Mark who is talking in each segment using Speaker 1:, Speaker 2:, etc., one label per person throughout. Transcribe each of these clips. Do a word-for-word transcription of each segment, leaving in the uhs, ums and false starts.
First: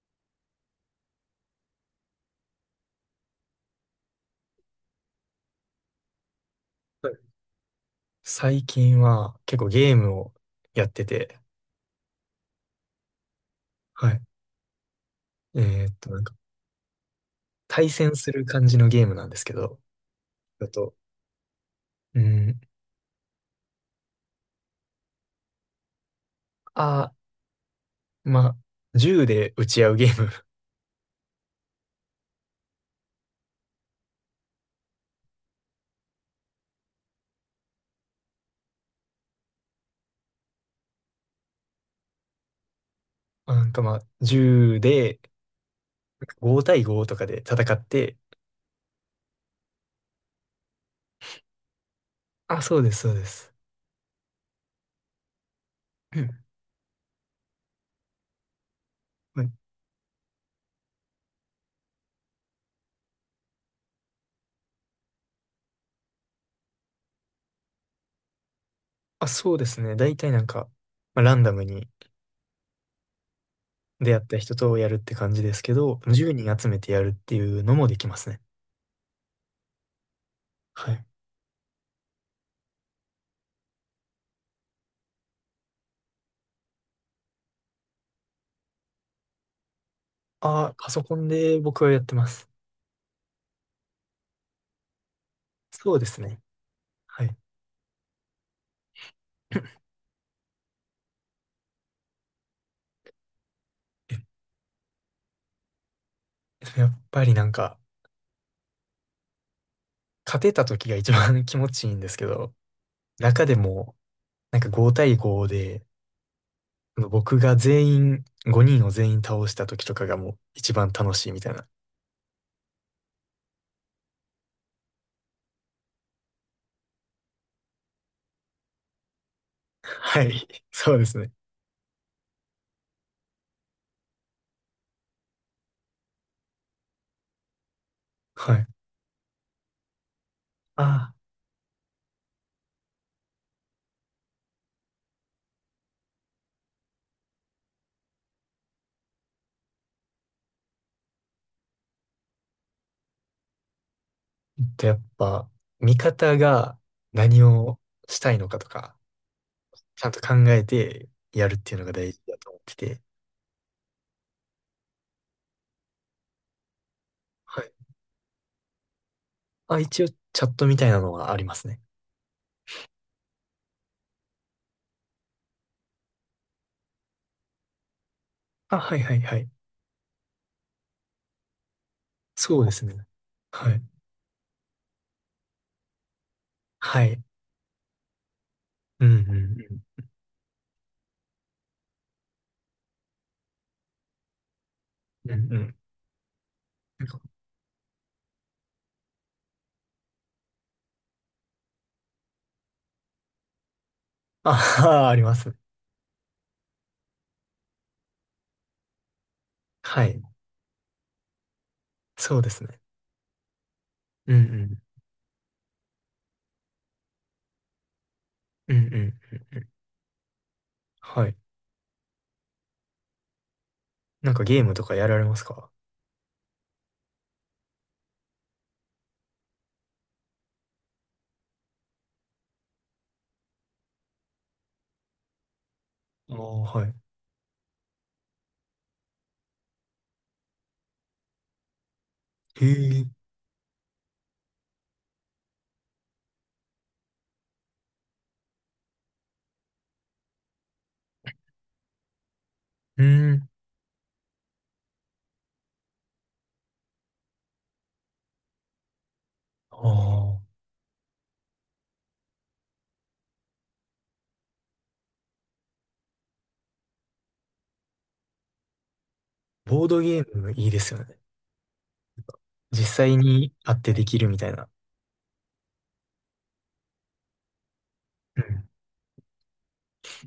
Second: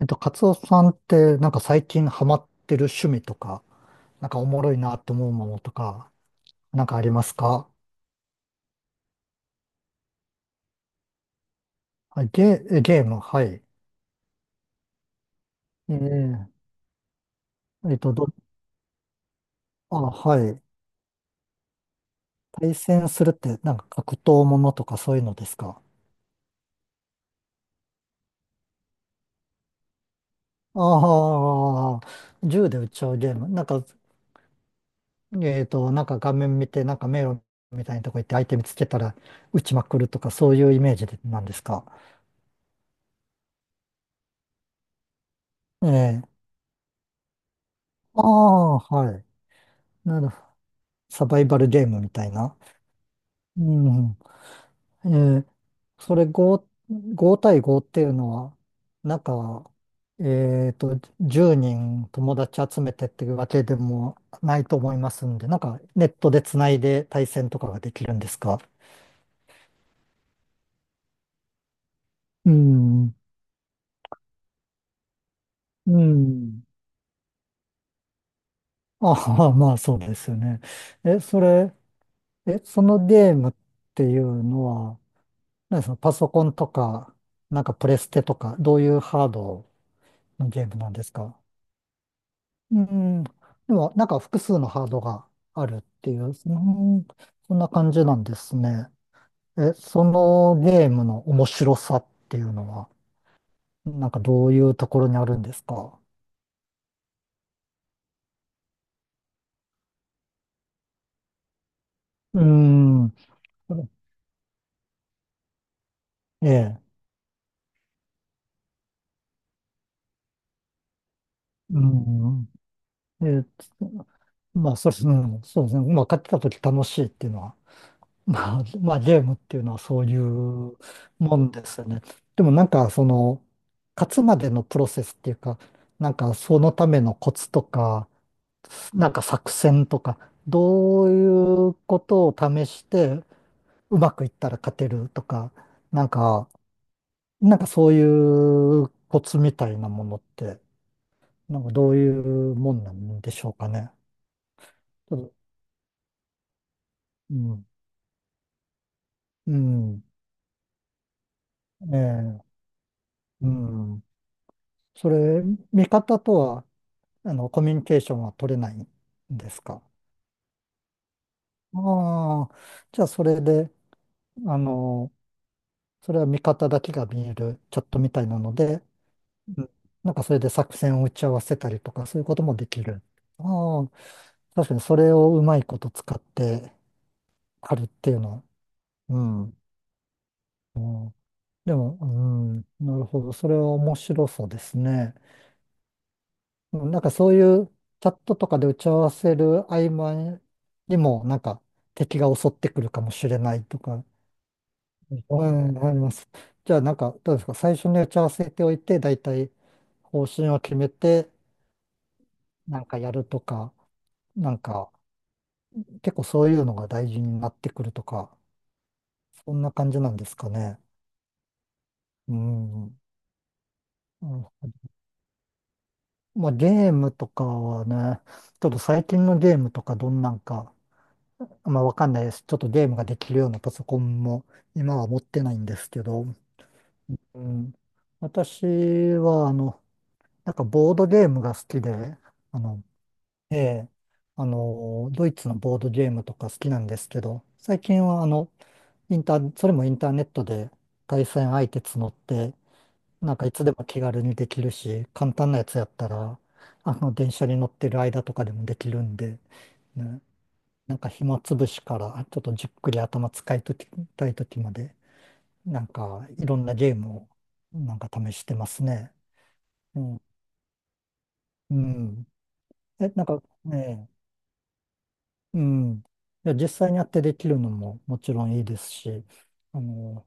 Speaker 1: えっと、カツオさんって、なんか最近ハマってる趣味とか、なんかおもろいなって思うものとか、なんかあ
Speaker 2: は
Speaker 1: りま
Speaker 2: い。
Speaker 1: すか？
Speaker 2: 最近は結構ゲームをやってて、
Speaker 1: はい、ゲー、えゲーム、はい。
Speaker 2: はい。えーっと、なんか
Speaker 1: ええ
Speaker 2: 対
Speaker 1: えっと、
Speaker 2: 戦
Speaker 1: ど、
Speaker 2: する感じのゲームなんですけど、
Speaker 1: あ、はい。
Speaker 2: だと、うん、
Speaker 1: 対戦するって、なんか格闘ものとかそういうのですか？
Speaker 2: あー、まあ、銃で撃ち合うゲーム。
Speaker 1: ああ、銃で撃っちゃうゲーム。なんか、えっと、なんか画面見て、なんか迷路みたいなとこ行って相手見つけたら撃ちまくるとか、そういうイメージでなんですか？
Speaker 2: なんかまあ、銃で
Speaker 1: え
Speaker 2: な
Speaker 1: え、
Speaker 2: ご対ごとかで戦って、
Speaker 1: ああ、はい。なるほど。サバイバルゲームみたいな。
Speaker 2: あ、そうです、そうです。
Speaker 1: うん。えーそ
Speaker 2: う
Speaker 1: れ
Speaker 2: ん。
Speaker 1: ご、ご対ごっていうのは、なん
Speaker 2: はい。
Speaker 1: か、えっと、じゅうにん友達集めてっていうわけでもないと思いますんで、なんかネットでつないで対戦とかができるんですか？
Speaker 2: あ、そうですね。大体なんか、まあ、ランダムに
Speaker 1: うん。
Speaker 2: 出会った人とやるって感じですけ
Speaker 1: う
Speaker 2: ど、いちに人
Speaker 1: ん。
Speaker 2: 集めてやるっていうのもできますね。
Speaker 1: ああ、まあそうですよね。
Speaker 2: はい。
Speaker 1: え、それ、え、そのゲームっていうのは、何ですか、パソコンとか、なんかプレステとか、どういうハードのゲ
Speaker 2: あ
Speaker 1: ー
Speaker 2: ー、
Speaker 1: ム
Speaker 2: パ
Speaker 1: なん
Speaker 2: ソ
Speaker 1: です
Speaker 2: コン
Speaker 1: か？
Speaker 2: で僕はやってます。
Speaker 1: うん。でも、なんか複数のハードがあるっ
Speaker 2: そうで
Speaker 1: てい
Speaker 2: す
Speaker 1: う、うん、
Speaker 2: ね。
Speaker 1: そ
Speaker 2: はい。
Speaker 1: んな感じなんですね。え、そのゲームの面白さっていうのは、なん
Speaker 2: え、
Speaker 1: かどういうところにあるんですか？
Speaker 2: やっぱりなんか、勝てた時が一番 気持ちいいんですけ
Speaker 1: う
Speaker 2: ど、
Speaker 1: ん。
Speaker 2: 中でも、なんかご対ごで、
Speaker 1: ええ。
Speaker 2: あの僕が全員、ごにんを全員倒した時とかがもう一番楽しいみたいな。
Speaker 1: うん。え、まあ、そうですね。うんそうですね。まあ、買ってた時楽しいっていうのはまあ、まあ、ゲームっていうのはそうい
Speaker 2: はい。
Speaker 1: う
Speaker 2: そうですね。
Speaker 1: もんですよね。でもなんか、その、勝つまでのプロセスっていうか、なんか、そのためのコツとか、
Speaker 2: はい。
Speaker 1: なんか作戦とか、
Speaker 2: あ
Speaker 1: どう
Speaker 2: あ。
Speaker 1: いうことを試して、うまくいったら勝てるとか、なんか、なんかそういうコツみたいなものって、なんかどういうもんなんでしょうかね。
Speaker 2: で、やっ
Speaker 1: ちょっと
Speaker 2: ぱ、味方が
Speaker 1: う
Speaker 2: 何
Speaker 1: ん、
Speaker 2: をしたいのかとか、
Speaker 1: うん、
Speaker 2: ちゃんと考えてやるっていうのが
Speaker 1: え
Speaker 2: 大事だ
Speaker 1: え、
Speaker 2: と思ってて。
Speaker 1: うん。それ、見方とは、あの、コ
Speaker 2: は
Speaker 1: ミ
Speaker 2: い。
Speaker 1: ュニケーションは取れないんです
Speaker 2: あ、
Speaker 1: か？
Speaker 2: 一応、チャットみたいなのはありますね。
Speaker 1: ああ、じゃあそれで、あの、それは見方だけが見えるチャットみたいなの
Speaker 2: あ、
Speaker 1: で、
Speaker 2: はいはいはい。
Speaker 1: うんなんかそれで作戦を打ち合わせたりとか、そういうことも
Speaker 2: そう
Speaker 1: で
Speaker 2: で
Speaker 1: き
Speaker 2: す
Speaker 1: る。
Speaker 2: ね。
Speaker 1: あ
Speaker 2: はい。
Speaker 1: あ、確かにそれをうまいこと使って
Speaker 2: はい。
Speaker 1: あるっていうのは、
Speaker 2: うんう
Speaker 1: うん。
Speaker 2: ん
Speaker 1: うん、でも、うん、なるほど。それは面白そうですね。
Speaker 2: うんうんうん。
Speaker 1: うんなんかそういうチャットとかで打ち合わせる合間にも、なんか敵が襲ってくるかもしれないとか、
Speaker 2: ああー、ありま
Speaker 1: う
Speaker 2: す。
Speaker 1: ん、あります。じゃあなんかどうですか、最初に打ち合わせておいて、大体
Speaker 2: はい。
Speaker 1: 方針を決めて、
Speaker 2: そうですね。
Speaker 1: なんかやるとか、
Speaker 2: うんう
Speaker 1: なん
Speaker 2: ん。
Speaker 1: か結構そういうのが大事になってくるとか、
Speaker 2: うんうんうん
Speaker 1: そ
Speaker 2: う
Speaker 1: ん
Speaker 2: ん。
Speaker 1: な感じなんですかね。
Speaker 2: はい。
Speaker 1: うん。うん
Speaker 2: なんかゲームとかやられますか？
Speaker 1: まあゲームとかはね、ちょっと最近のゲームとかどんなんか、まあ、わかんないです。ちょっとゲームができるようなパソコンも今は持ってないんですけど、
Speaker 2: ああー、はい。
Speaker 1: うん、私は、あの、なんかボードゲームが好きで、あ
Speaker 2: へ
Speaker 1: の、
Speaker 2: え。
Speaker 1: ええ、あの、ドイツのボードゲームとか好きなんですけど、最近は、あの、インター、それもインターネットで対戦相手募って、
Speaker 2: う
Speaker 1: なんか
Speaker 2: ん。
Speaker 1: いつでも気軽にできるし、簡単なやつやったら、あの、電車に乗ってる間とかでもできるんで、
Speaker 2: あ
Speaker 1: ね
Speaker 2: あ。
Speaker 1: なんか暇つぶしからちょっとじっくり頭使いときたいときまで、なんかいろんなゲームをなんか試してますね。
Speaker 2: ボード
Speaker 1: う
Speaker 2: ゲ
Speaker 1: ん。
Speaker 2: ームいいですよね。
Speaker 1: うん。
Speaker 2: 実
Speaker 1: え、
Speaker 2: 際
Speaker 1: なんか
Speaker 2: に会ってで
Speaker 1: ね、
Speaker 2: きるみたいな。
Speaker 1: うん。いや、実際にやってできるのももち
Speaker 2: う
Speaker 1: ろんいい
Speaker 2: ん
Speaker 1: ですし、あの、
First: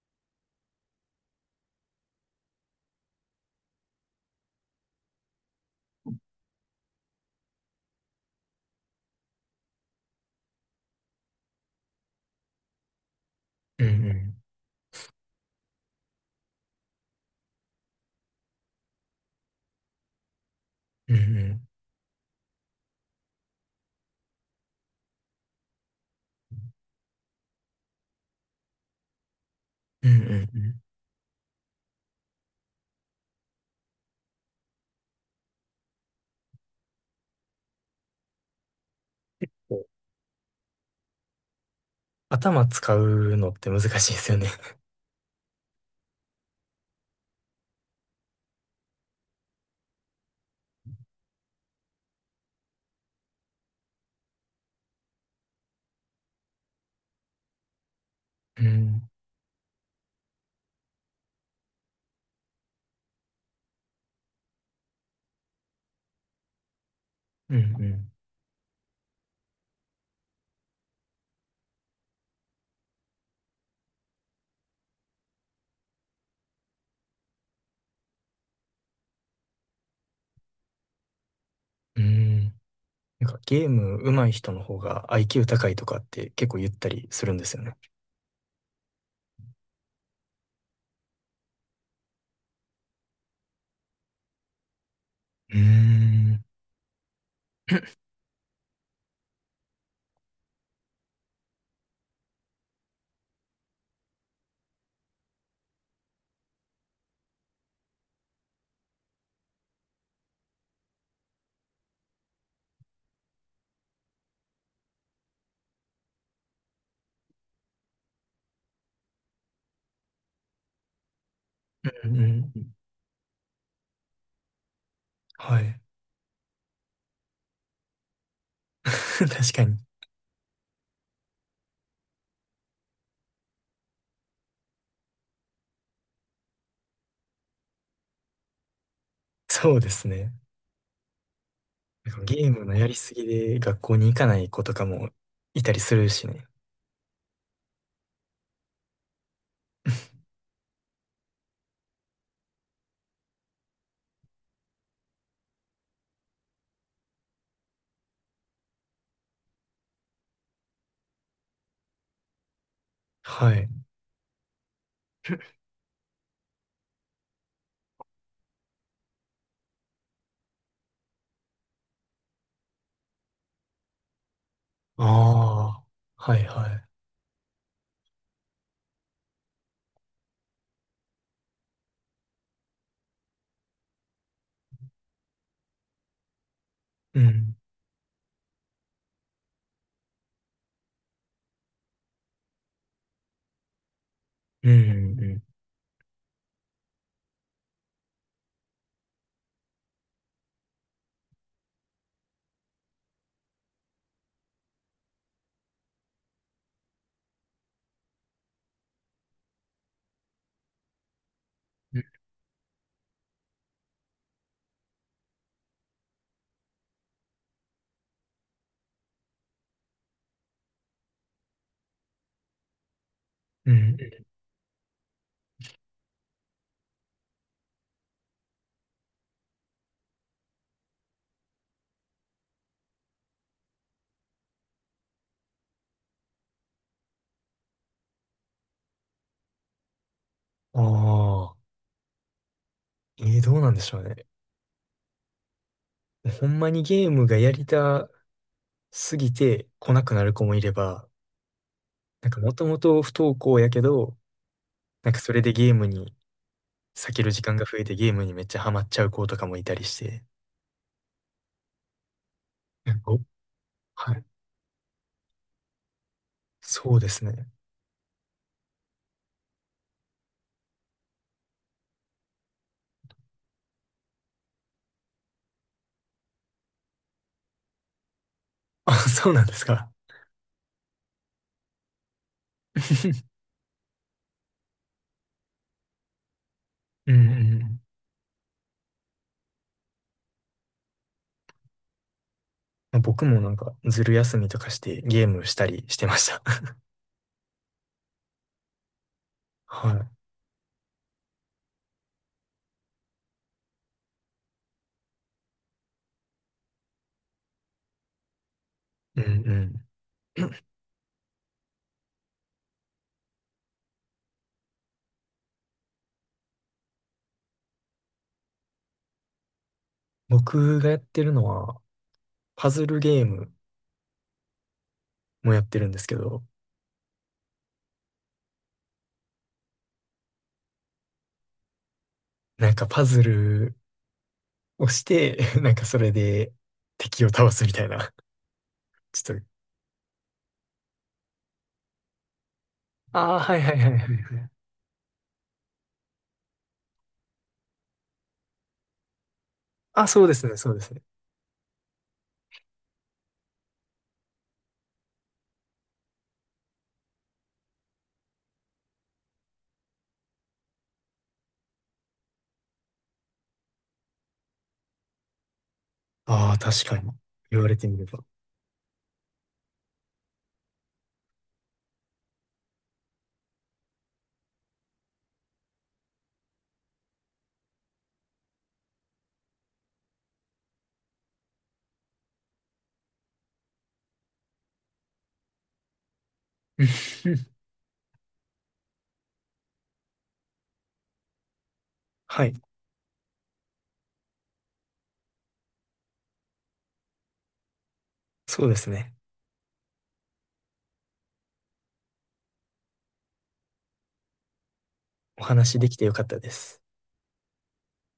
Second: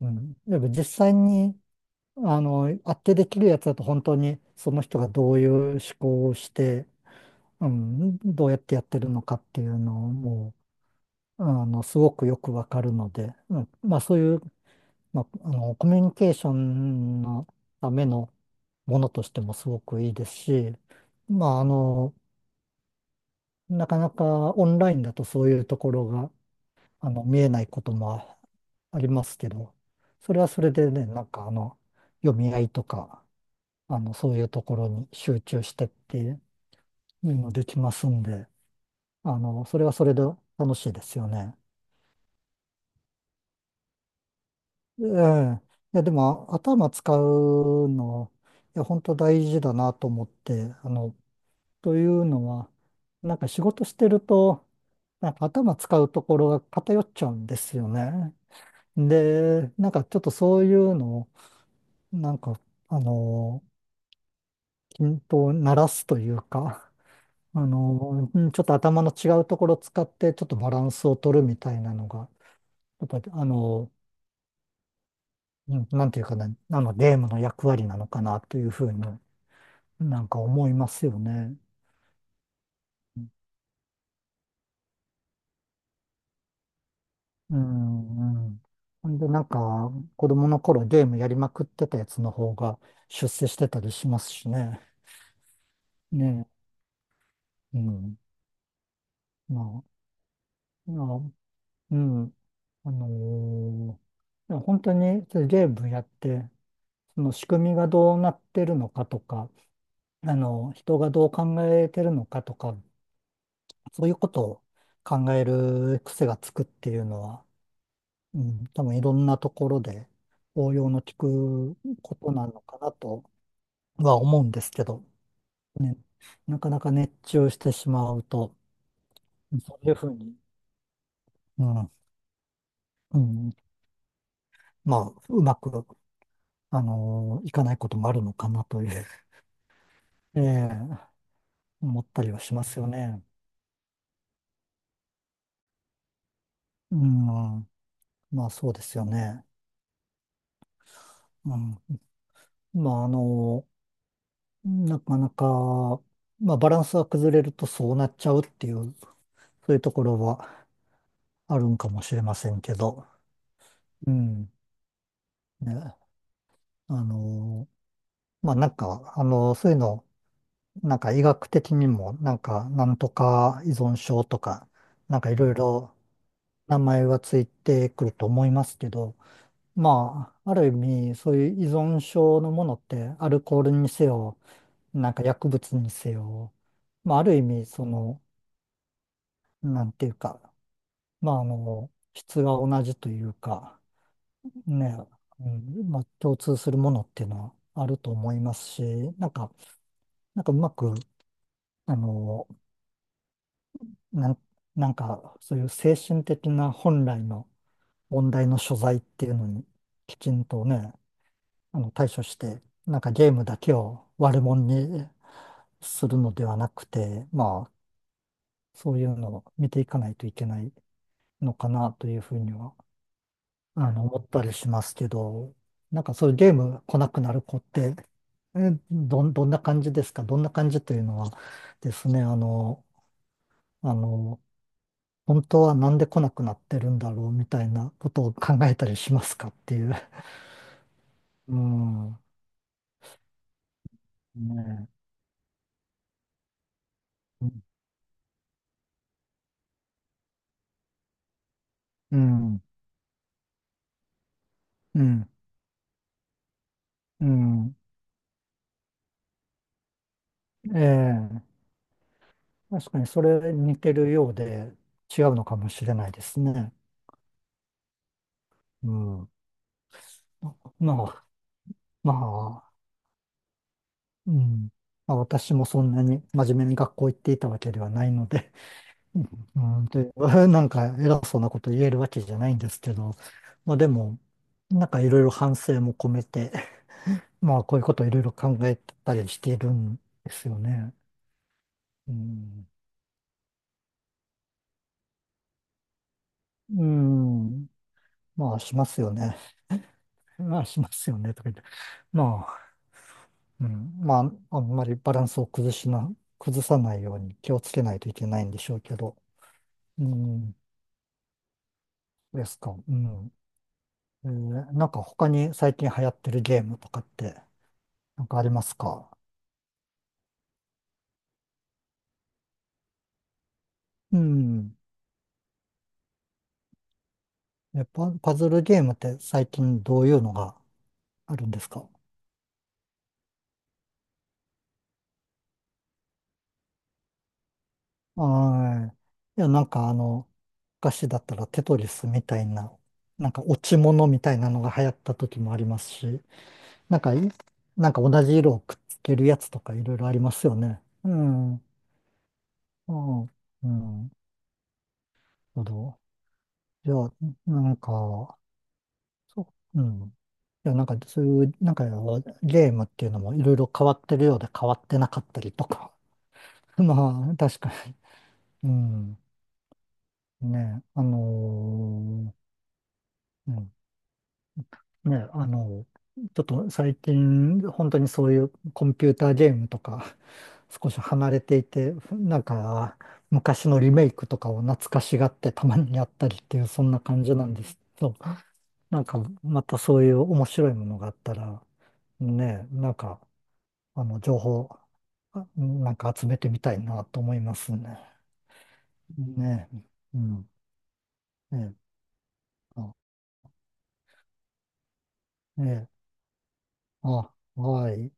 Speaker 1: うん。やっぱ実際に、あの、やってできるやつだと本当にその人がどういう思考をして、うん、どうやってやってるのかっていうのをもう、あの、すごくよくわかるので、うん、
Speaker 2: うんう
Speaker 1: まあそうい
Speaker 2: ん。
Speaker 1: うまあ、あの、コミュニケーションのためのものとしてもすごくいいですし、
Speaker 2: うんう
Speaker 1: まあ、あ
Speaker 2: ん。
Speaker 1: の、なかなかオンラインだとそういうところが、あの、見えないこともありますけど、
Speaker 2: うんうん
Speaker 1: それは
Speaker 2: う
Speaker 1: それ
Speaker 2: ん。
Speaker 1: でね、なんかあの、読み合いとか、あの、そういうところに集中してっていうのもできますんで、あの、
Speaker 2: こ
Speaker 1: それ
Speaker 2: う
Speaker 1: はそれで楽しいですよね。
Speaker 2: 頭使うのって難しいですよね。
Speaker 1: ええ。いや、でも頭使うの、いや、本当大事だなと思って、あの、というのは、なんか仕事してると、なんか頭使うところが偏っちゃうんですよね。
Speaker 2: うん。
Speaker 1: で、なんかちょっとそういうのを、なんか、あの、均等にならすというか、
Speaker 2: う
Speaker 1: あ
Speaker 2: ん
Speaker 1: の、うんちょっと頭の違うところを使って、ちょっとバランスを取るみたいなのが、やっぱり、あの、うんなんていうかな、あの、ゲームの役割なのかなというふうになんか思いますよね。
Speaker 2: うん。うん。なんかゲーム上手い人の方が アイキュー 高いとかって結構言ったりするんです
Speaker 1: う
Speaker 2: よね。
Speaker 1: ん、うん。ほんで、なんか、子供の頃ゲームやりまくってたやつの方が出世してたりしますしね。
Speaker 2: うーん。
Speaker 1: ねえ。うん。まあ、まあ、うん。あのーいや本当にそういうゲームやって、その仕組みがどうなってるのかとか、あの、人がどう考えてるのかとか、そういうことを考える癖がつくっていうのは、うん、多分いろんなところで応用の効く
Speaker 2: う
Speaker 1: こ
Speaker 2: んうん
Speaker 1: とな
Speaker 2: う
Speaker 1: の
Speaker 2: ん。
Speaker 1: かなとは思うんですけど、
Speaker 2: はい。
Speaker 1: ね、なかなか熱中してしまうと、
Speaker 2: 確かに。
Speaker 1: そういうふうに、うん、うん、まあ、うまく、あのーいかないこともあるのかなという、
Speaker 2: そうですね。
Speaker 1: ええ思っ
Speaker 2: なんか
Speaker 1: たりは
Speaker 2: ゲー
Speaker 1: し
Speaker 2: ム
Speaker 1: ま
Speaker 2: の
Speaker 1: す
Speaker 2: や
Speaker 1: よ
Speaker 2: りす
Speaker 1: ね。
Speaker 2: ぎで学校に行かない子とかもいたりするしね。
Speaker 1: うん、まあそうですよね。うん、まああのーなかなか、まあバランスが崩れるとそうなっちゃうっていう、そういうところはあるんかもしれませんけど、
Speaker 2: はい。
Speaker 1: うん、ね、あのーまあなんか、あのーそういうのなんか医学的にも、なんか、なんとか依存症とか、なんかいろい
Speaker 2: ああ。
Speaker 1: ろ
Speaker 2: はいは
Speaker 1: 名
Speaker 2: い。
Speaker 1: 前はついてくると思いますけど、まあ、ある意味、そういう依存症のものって、アルコールにせよ、なんか薬物にせよ、まあ、
Speaker 2: う
Speaker 1: ある意
Speaker 2: ん。
Speaker 1: 味、その、なんていうか、まあ、あの、質が同じというか、
Speaker 2: うん
Speaker 1: ね、
Speaker 2: うんう
Speaker 1: うん、まあ、共通するものっていうのはあると思いますし、なんか、なんかうまく、あの、なん、なんか、そういう精神的な本来の問題の所在っていうのに、きちんとね、あの
Speaker 2: ん。
Speaker 1: 対処して、なんかゲームだけを悪者にするのではなくて、まあ、そういうのを見ていかないといけないのかなというふうには、
Speaker 2: う
Speaker 1: あ
Speaker 2: ん。
Speaker 1: の、思ったりしますけど、なんかそういうゲーム来なくなる子って、えどん、どんな感じですか？どんな感じというのはですね、あの、あの、本当はなんで来なくなってるんだろうみたいなことを考えたりしますかっていう。
Speaker 2: ああ。
Speaker 1: うん。
Speaker 2: えー、どうなんでしょうね。
Speaker 1: ね
Speaker 2: ほんまにゲームが
Speaker 1: え
Speaker 2: やりたすぎて来なくなる子もいれば、
Speaker 1: う
Speaker 2: なんかも
Speaker 1: ん。
Speaker 2: ともと不登校やけど、
Speaker 1: う
Speaker 2: なんか
Speaker 1: ん。
Speaker 2: それでゲームに避け
Speaker 1: う
Speaker 2: る時間が
Speaker 1: ん。
Speaker 2: 増えてゲームにめっちゃハマっちゃう子とかもいたりして。
Speaker 1: ええ。
Speaker 2: え
Speaker 1: 確かに
Speaker 2: お
Speaker 1: それ似てる
Speaker 2: はい。
Speaker 1: ようで違うのかもしれないですね。
Speaker 2: そうですね。
Speaker 1: うん。まあ、まあ、うん。まあ、私もそんなに真面目に学校行っていたわけではないので、
Speaker 2: あ、
Speaker 1: う
Speaker 2: そうなんです
Speaker 1: ん、うん
Speaker 2: か。
Speaker 1: で、なんか偉そうなこと言えるわけじゃないんですけど、まあでも、なんかいろいろ反省も込めて
Speaker 2: うんうん
Speaker 1: まあ、
Speaker 2: う
Speaker 1: こうい
Speaker 2: ん。
Speaker 1: うことをいろいろ考えたりしているんですよね。うん。
Speaker 2: まあ僕もなんか、ずる休みとかしてゲームしたりしてました。
Speaker 1: うん。まあ、しますよね。
Speaker 2: は
Speaker 1: まあ、しますよね。とか言って。まあ、うん。まあ、あんまりバランスを崩しな、崩さないように気をつけないといけないんでしょうけど。
Speaker 2: い。うんうん。
Speaker 1: うん。ですか。うん。えーなんか他に最近流行ってるゲームとかって、なんかありますか？
Speaker 2: 僕がやってるのは、パズルゲーム
Speaker 1: うん。
Speaker 2: もやってるんですけど、
Speaker 1: え、パ、パズルゲームって最近どういうのがあるんですか？
Speaker 2: なんかパズルをして、なんかそれで敵を倒すみたいな。
Speaker 1: はい。
Speaker 2: ちょっ
Speaker 1: い
Speaker 2: と、
Speaker 1: や、なんかあの、昔だったらテトリスみたいな、なん
Speaker 2: ああ、
Speaker 1: か
Speaker 2: は
Speaker 1: 落
Speaker 2: いは
Speaker 1: ち
Speaker 2: いはいは
Speaker 1: 物みたい
Speaker 2: い。
Speaker 1: なのが流行った時もありますし、なんかい、なんか同じ色をくっつけるやつとかいろいろ
Speaker 2: あ、
Speaker 1: あり
Speaker 2: そう
Speaker 1: ま
Speaker 2: です
Speaker 1: すよ
Speaker 2: ね、そうで
Speaker 1: ね。
Speaker 2: すね。
Speaker 1: うん。うん。うん。なるほど。いや、なんか、そう、うん。いや、なんかそういう、なんかゲームっていうのもいろいろ変わってるようで変わってなかったりとか。
Speaker 2: ああ、確かに。
Speaker 1: まあ、確
Speaker 2: 言わ
Speaker 1: か
Speaker 2: れて
Speaker 1: に。
Speaker 2: みれば。
Speaker 1: うん。ね、あのーうんね、あの、ちょっと最近、本当にそういうコンピューターゲームとか、少し離れていて、なんか、昔のリメイクとかを懐かしがってたまにやったりっていう、そんな感じ なんですけど、なんか、またそういう面白いものがあったら、
Speaker 2: はい。
Speaker 1: ね、なんか、あの、情報、あなんか集めてみたいなと思いますね。
Speaker 2: そうですね。
Speaker 1: ね、うん、ね、あ、
Speaker 2: お話で
Speaker 1: ね、
Speaker 2: きてよかったです。
Speaker 1: あ、はい。